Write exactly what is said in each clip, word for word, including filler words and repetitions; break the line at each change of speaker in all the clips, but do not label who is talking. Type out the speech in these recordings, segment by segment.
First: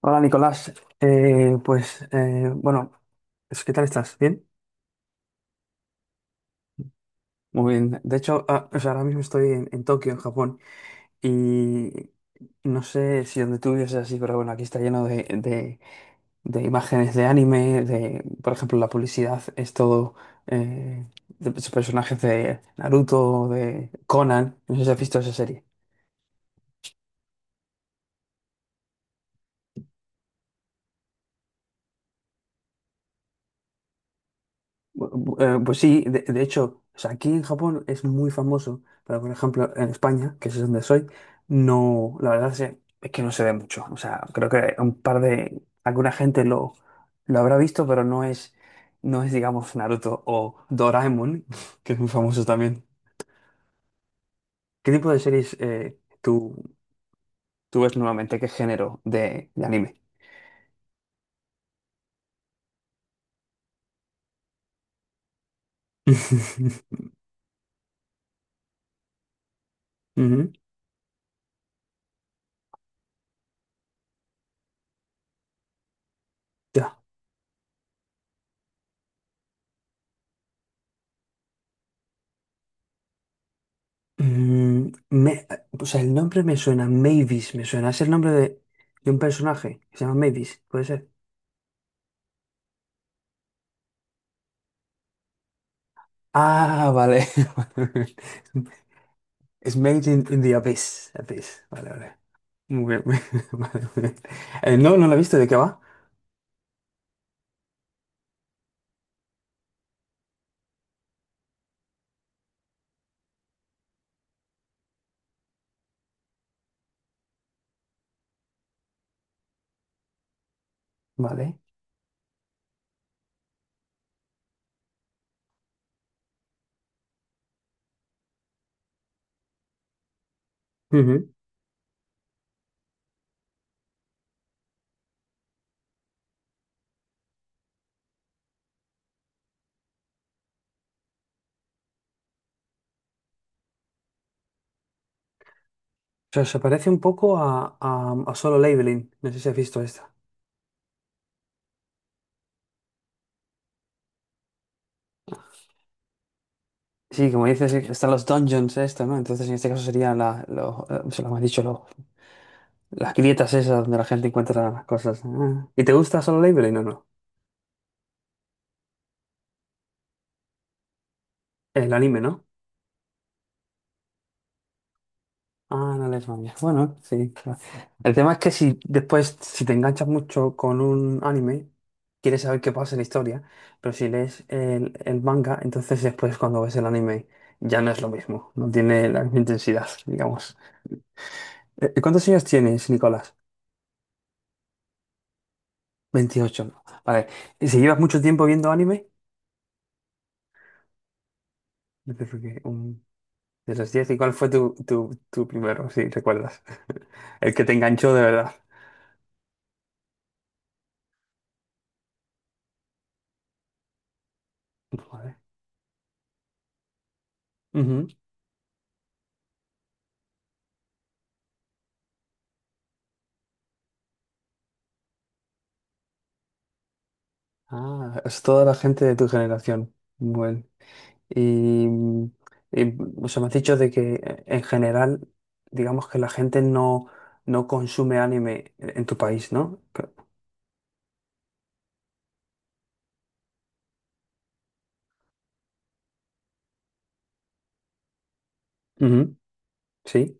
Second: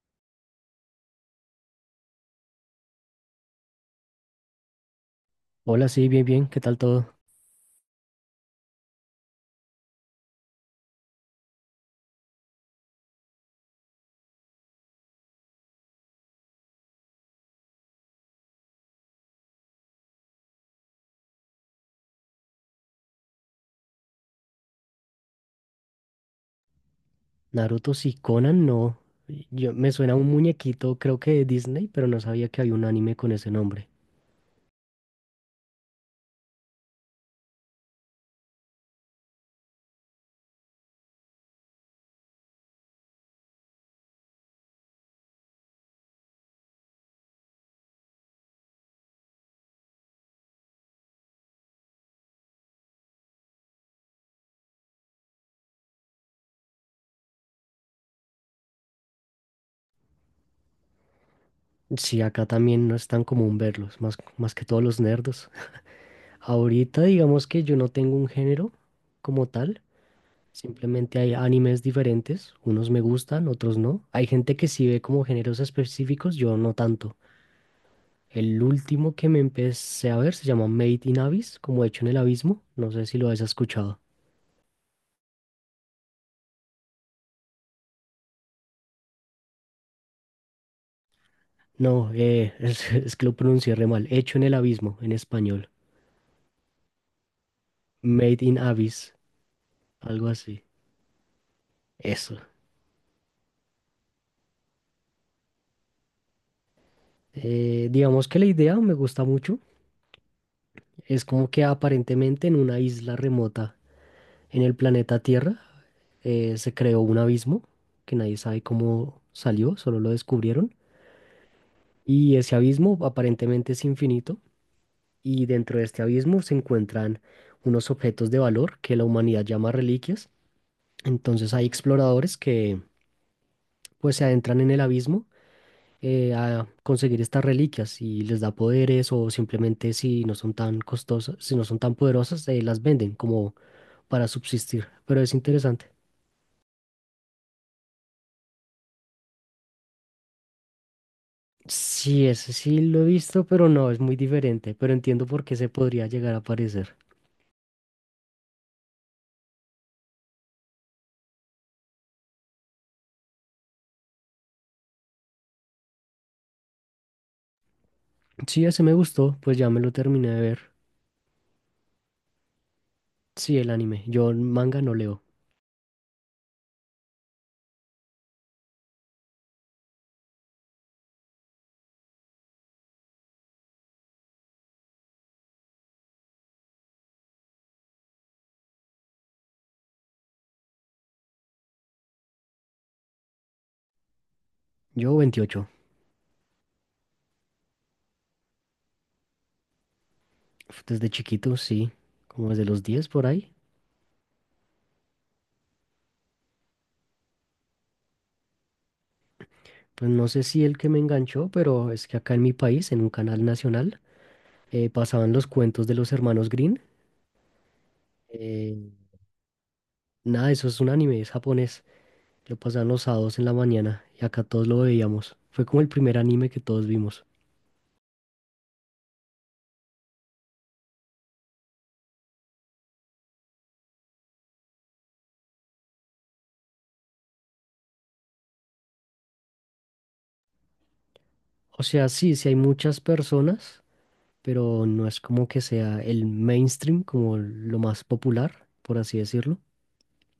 Hola Nicolás. Eh, pues eh, bueno, es- ¿qué tal estás? ¿Bien?
Hola, sí, bien, bien, ¿qué tal todo?
Muy bien. De hecho, ah, o sea, ahora mismo estoy en, en Tokio, en Japón, y no sé si donde tú vives es así, pero bueno, aquí está lleno de, de- de imágenes de anime, de, por ejemplo, la publicidad es todo eh, de personajes de Naruto, de Conan. No sé si has visto esa serie.
Naruto, sí. Conan, no. Yo, me suena a un muñequito, creo que de Disney, pero no sabía que había un anime con ese nombre.
Bu- eh, Pues sí, de, de hecho, o sea, aquí en Japón es muy famoso, pero por ejemplo en España, que es donde soy, no, la verdad es, es que no se ve mucho. O sea, creo que un par de, alguna gente lo, lo habrá visto, pero no es, no es, digamos, Naruto o Doraemon, que es muy famoso también. ¿Qué tipo de series eh, tú, tú ves normalmente? ¿Qué género de, de anime?
Sí, acá también no es tan común verlos, más, más que todos los nerdos. Ahorita digamos que yo no tengo un género como tal,
Ujú.
simplemente hay animes diferentes, unos me gustan, otros no. Hay gente que sí ve como géneros específicos, yo no
Ya.
tanto. El último que me empecé a ver se llama Made in Abyss, como hecho en el abismo, no sé si lo has escuchado.
Mm, me- o sea, el nombre me suena, Mavis, me suena. Es el nombre de, de un personaje que se llama Mavis, puede ser.
No, eh, es, es que lo pronuncié re mal. Hecho en el abismo, en español.
Ah, vale.
Made in Abyss,
Es Made in,
algo
in the
así.
Abyss. Abyss. Vale, vale.
Eso.
Muy bien. Vale, muy bien. Eh, no, no lo he visto. ¿De qué va?
Eh, digamos que la idea me gusta mucho. Es como que aparentemente en una isla remota en el planeta Tierra eh, se creó un abismo que nadie sabe cómo salió, solo lo descubrieron.
Vale.
Y ese abismo aparentemente es infinito. Y dentro de este abismo se encuentran unos objetos de valor que la humanidad llama reliquias.
Ujú.
Entonces hay exploradores que pues se adentran en el abismo, eh, a conseguir estas reliquias y les da poderes o simplemente si no son tan costosas, si no son tan poderosas, eh, las venden como para subsistir. Pero es interesante.
O sea, se parece un poco a, a, a Solo Leveling. No sé si has visto esta.
Sí, ese sí lo he visto, pero no, es muy diferente, pero entiendo por qué se podría llegar a parecer.
Sí, como dices, están los dungeons esto, ¿no? Entonces, en este caso serían la, lo, eh, se lo hemos dicho, las grietas esas donde la gente encuentra las cosas. Ah. ¿Y te gusta Solo Leveling o no?
Sí, ese me gustó, pues ya me lo terminé de ver.
El anime, ¿no?
Sí, el anime. Yo manga no leo.
Ah, no les manga. Bueno, sí, claro. El tema es que si después, si te enganchas mucho con un anime, quieres saber qué pasa en la historia, pero si lees el, el manga, entonces después cuando ves el anime ya no es lo mismo, no tiene la misma intensidad, digamos. Eh, ¿Cuántos años tienes, Nicolás?
Yo veintiocho.
veintiocho, ¿no? Vale. ¿Y si llevas mucho tiempo viendo anime?
Uf, desde chiquito, sí,
Yo creo
como
que
desde los
un.
diez por ahí.
De los diez, ¿y cuál fue tu, tu, tu primero, si recuerdas? El que te enganchó de verdad.
Pues no sé si el que me enganchó, pero es que acá en mi país, en un canal nacional, eh, pasaban
Joder.
los cuentos de los hermanos Green,
Ujú.
nada, eso es un anime, es japonés. Lo pasaban los sábados en la mañana y acá todos lo veíamos. Fue como el primer anime que todos vimos.
Ah, es toda la gente de tu generación. Bueno. Y, mm, y o sea, me has dicho de que eh, en general, digamos que la gente no, no consume anime en en tu país, ¿no?
O sea, sí, sí hay muchas personas, pero no es como que sea el mainstream, como lo más popular, por así
Ujú.
decirlo.
Sí.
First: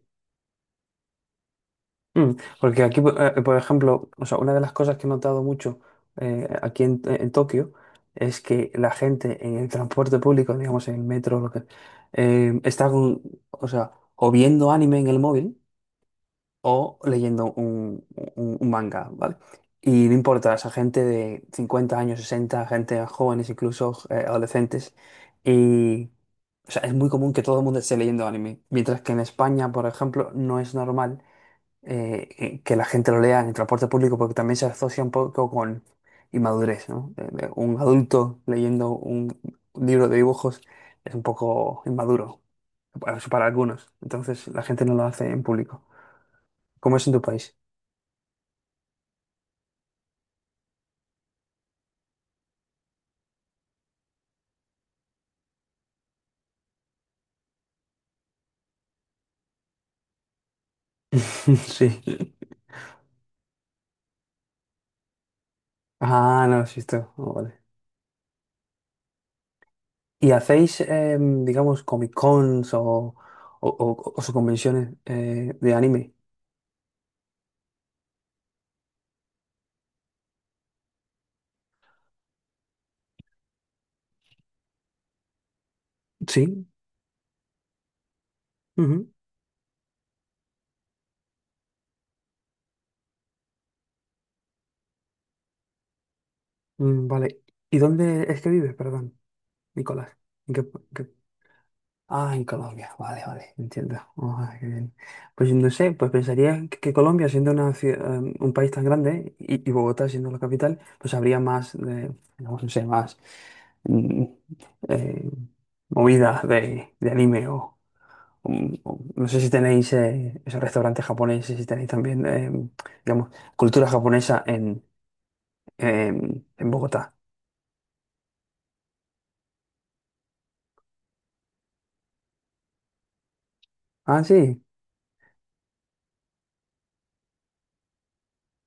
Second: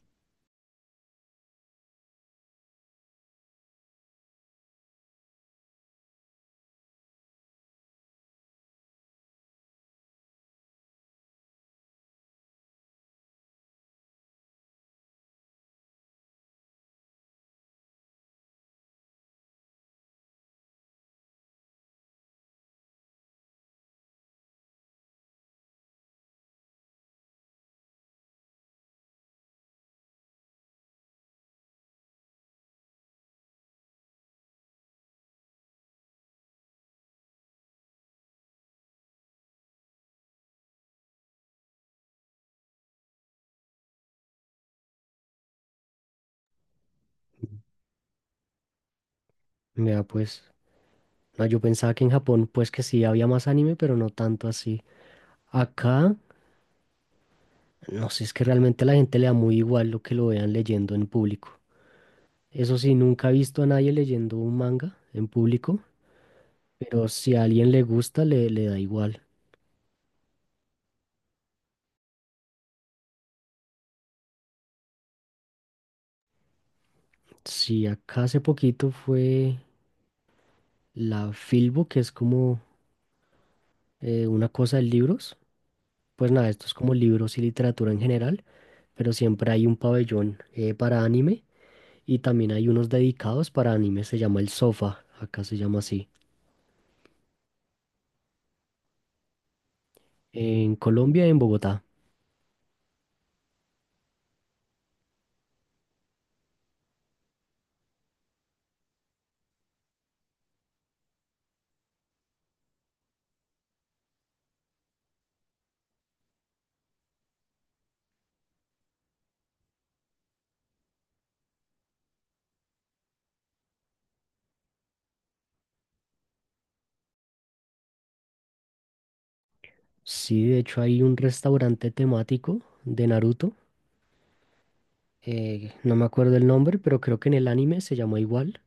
Mm, Porque aquí, po- eh, por ejemplo, o sea, una de las cosas que he notado mucho eh, aquí en, en Tokio es que la gente en el transporte público, digamos en el metro, lo que, eh, está con, o sea, o viendo anime en el móvil o leyendo un, un- un manga, ¿vale? Y no importa, esa gente de cincuenta años, sesenta, gente jóvenes, incluso eh, adolescentes. Y, o sea, es muy común que todo el mundo esté leyendo anime, mientras que en España, por ejemplo, no es normal eh, eh, que la gente lo lea en el transporte público porque también se asocia un poco con inmadurez, ¿no? De- de un adulto leyendo un libro de dibujos es un poco inmaduro, para, para algunos. Entonces la gente no lo hace en público. ¿Cómo es en tu país?
Mira, pues, no, yo pensaba que en Japón, pues que sí había más anime, pero no tanto así. Acá, no sé, es que realmente a la gente le da muy igual lo que lo vean leyendo en público.
Sí.
Eso sí, nunca he visto a nadie leyendo un manga en público,
Ah, no, sí,
pero
esto. Oh,
si a
vale.
alguien le gusta, le, le da igual.
¿Y hacéis, em, digamos, Comic Cons o, o, o- o sus convenciones eh, de anime?
Sí, acá hace poquito fue la Filbo, que es como eh, una cosa de libros. Pues
Sí.
nada, esto es como libros y literatura en general,
Ujú.
pero siempre hay un pabellón eh, para anime, y también hay unos dedicados para anime, se llama el Sofa, acá se llama así,
Mm, vale. ¿Y dónde es que vives, perdón, Nicolás? ¿En qué?
en Colombia, en Bogotá.
Ah, en Colombia, vale, vale, entiendo. Ah, qué bien. Pues no sé, pues pensaría que que Colombia, siendo una cie- eh, un país tan grande y, y Bogotá siendo la capital, pues habría más, de, digamos, no sé, más mm, eh, movidas de, de anime o, o- o- no sé si tenéis eh, esos restaurantes japoneses, si tenéis también, eh, digamos, cultura japonesa en, en, en Bogotá.
Sí, de hecho hay un restaurante temático de Naruto.
Ah, sí.
Eh, no me acuerdo el nombre, pero creo que en el anime se llamó igual,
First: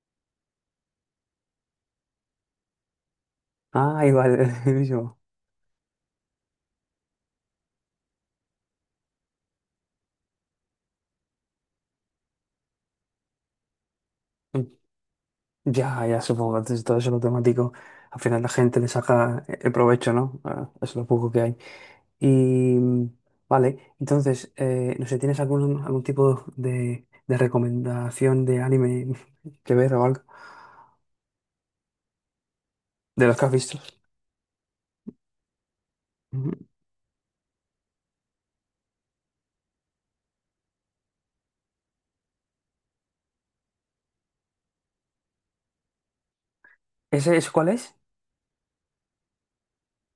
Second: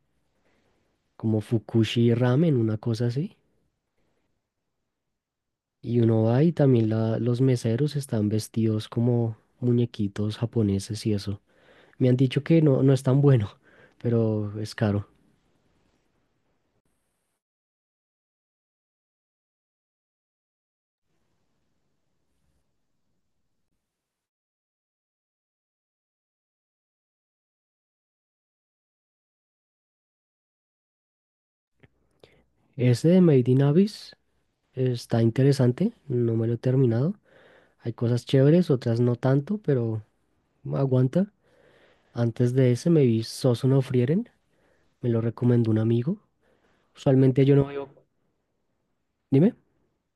como Fukushi Ramen, una cosa así.
Ah, igual, buenísimo.
Y uno va y también la- los meseros están vestidos como muñequitos japoneses y eso. Me han dicho que no, no es tan bueno, pero es caro.
Ya, ya supongo, entonces todo eso lo temático, al final la gente le saca el provecho, ¿no? Ah, es lo poco que hay. Y mm, vale, entonces, eh, no sé, ¿tienes algún, algún tipo de, de recomendación de anime que ver o algo?
Ese de
De los que
Made
has
in
visto.
Abyss está interesante, no me lo
Ujú.
he terminado. Hay cosas chéveres, otras no tanto, pero aguanta. Antes de ese me vi Sosu no Frieren. Me lo recomendó un amigo.
¿Ese,
Usualmente
ese
yo no
cuál
veo.
es?
Dime.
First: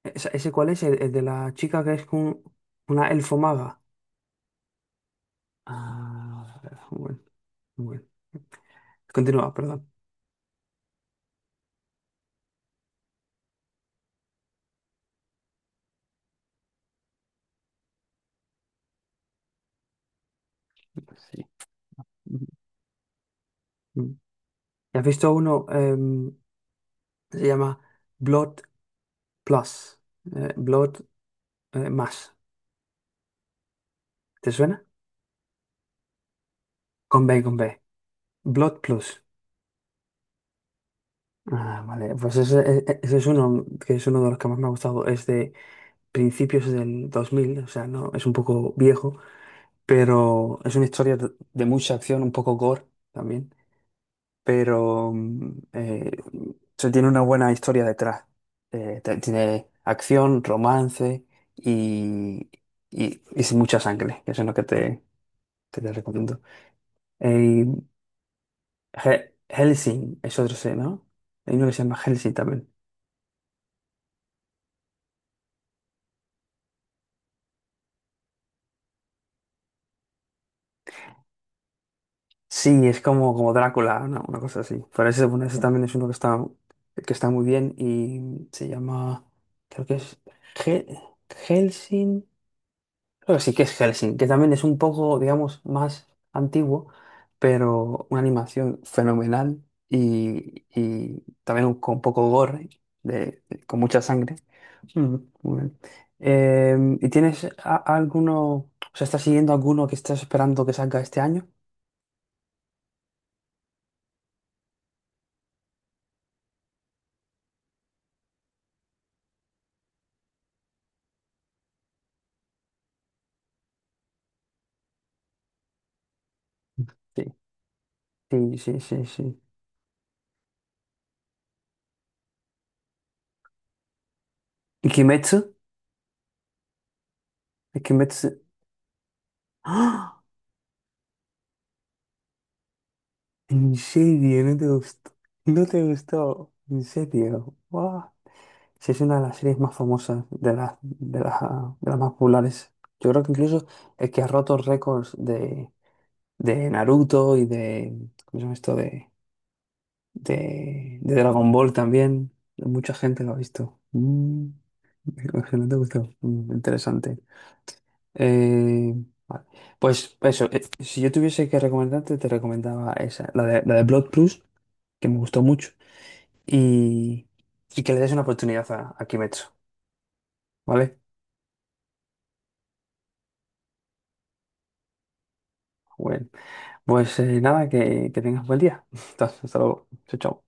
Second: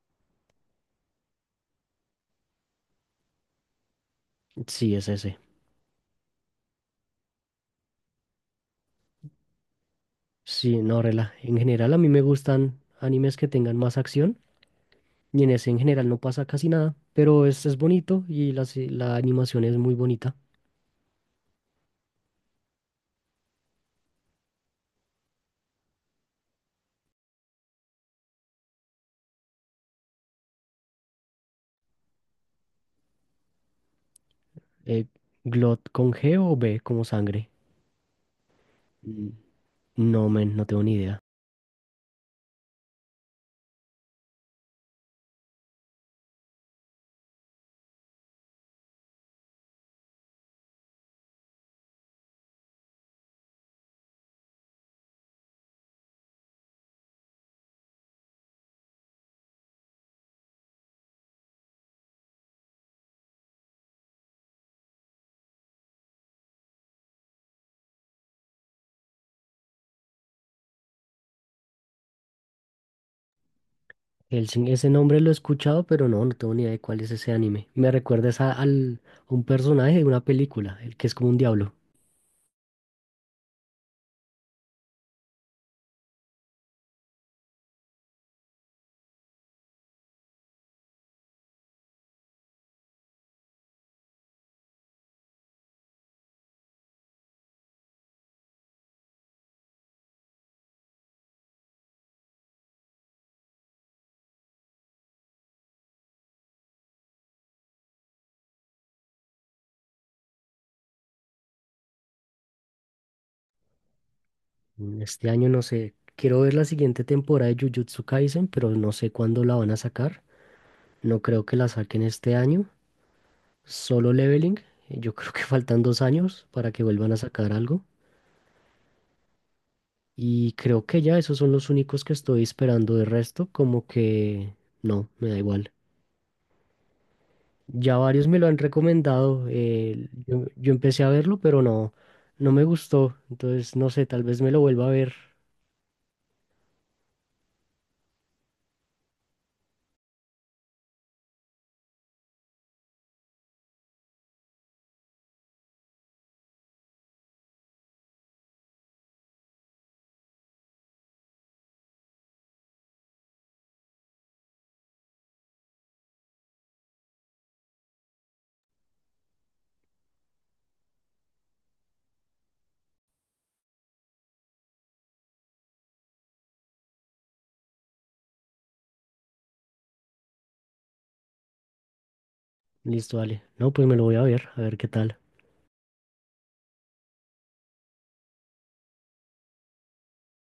¿Esa- ¿Ese, cuál es? El, el de la chica que es con una elfo maga.
Sí, es ese.
Ah, bueno, bueno. Continúa, perdón.
Sí, no, rela. En general a mí me gustan animes que tengan más acción, y en ese en general no pasa casi nada, pero es, es bonito y la, ci- la animación es muy bonita.
Sí. Ujú. Mm. ¿Y has visto uno? em, Se llama Blood Plus. eh, Blood eh, más. ¿Te suena?
Eh, ¿Glot con G o B como
Con B,
sangre?
con B. Blood Plus.
Mm. No, men, no tengo ni idea.
Ah, vale. Pues ese, e- e, ese es uno que es uno de los que más me ha gustado. Es de principios del dos mil, o sea, no, es un poco viejo, pero es una historia de de mucha acción, un poco gore también. Pero mm, eh, se tiene una buena historia detrás. Eh, te- tiene acción, romance y, y, y sin mucha sangre. Que Eso es lo que te, que te recomiendo. Eh, He- Helsing es otro C, ¿no? Hay uno que se llama Helsing también.
Hellsing, ese nombre lo he escuchado, pero no, no tengo ni idea de cuál es ese anime. Me recuerdas a, al, a un personaje de una película, el que es como un diablo.
Sí, es como, como Drácula, una Una cosa así. Pero ese, bueno, ese también es uno que está, que está muy bien y se llama, creo que es Hel- Helsing. Creo que sí que es Helsing, que también es un poco, digamos, más antiguo, pero una animación fenomenal y, y también un- con poco gore, de, de- con mucha sangre. Mm, muy bien. Em, ¿y tienes a- alguno, o sea, estás siguiendo alguno que estás esperando que salga este año?
Mm, este año no sé, quiero ver la siguiente temporada de Jujutsu Kaisen, pero no sé cuándo la van a sacar. No creo que la saquen este año. Solo Leveling, eh, yo creo que faltan dos años para que vuelvan a
Sí,
sacar algo.
sí, sí, sí, sí.
Y creo que ya esos son los únicos que estoy esperando. De resto, como que
¿Y
no, me da
Kimetsu?
igual.
¿Y
Ya varios me
Kimetsu?
lo han recomendado. eh,
¡Ah!
yo, yo empecé a verlo, pero no, no me gustó.
¿En
Entonces, no sé, tal vez
serio?
me
¿No
lo
te
vuelva a
gustó?
ver.
¿No te gustó? ¿En serio? ¡Guau! Sí, es una de las series más famosas, de las, de las, de las más populares. Yo creo que incluso el que ha roto récords de, de Naruto y de, ¿cómo se llama esto? De, de, de Dragon Ball también. Mucha gente lo ha visto. Mm, que no te gustó. Mm, interesante. Eh, vale. Pues eso, eh, si yo tuviese que recomendarte, te recomendaba esa, la de, la de Blood Plus, que me gustó mucho. Y, y que le des una oportunidad a, a Kimetsu, ¿vale?
Listo, vale. No, pues me lo voy a ver, a ver qué tal.
Bueno, pues eh, nada, que, que tengas buen día. Hasta hasta luego. Chao, chao.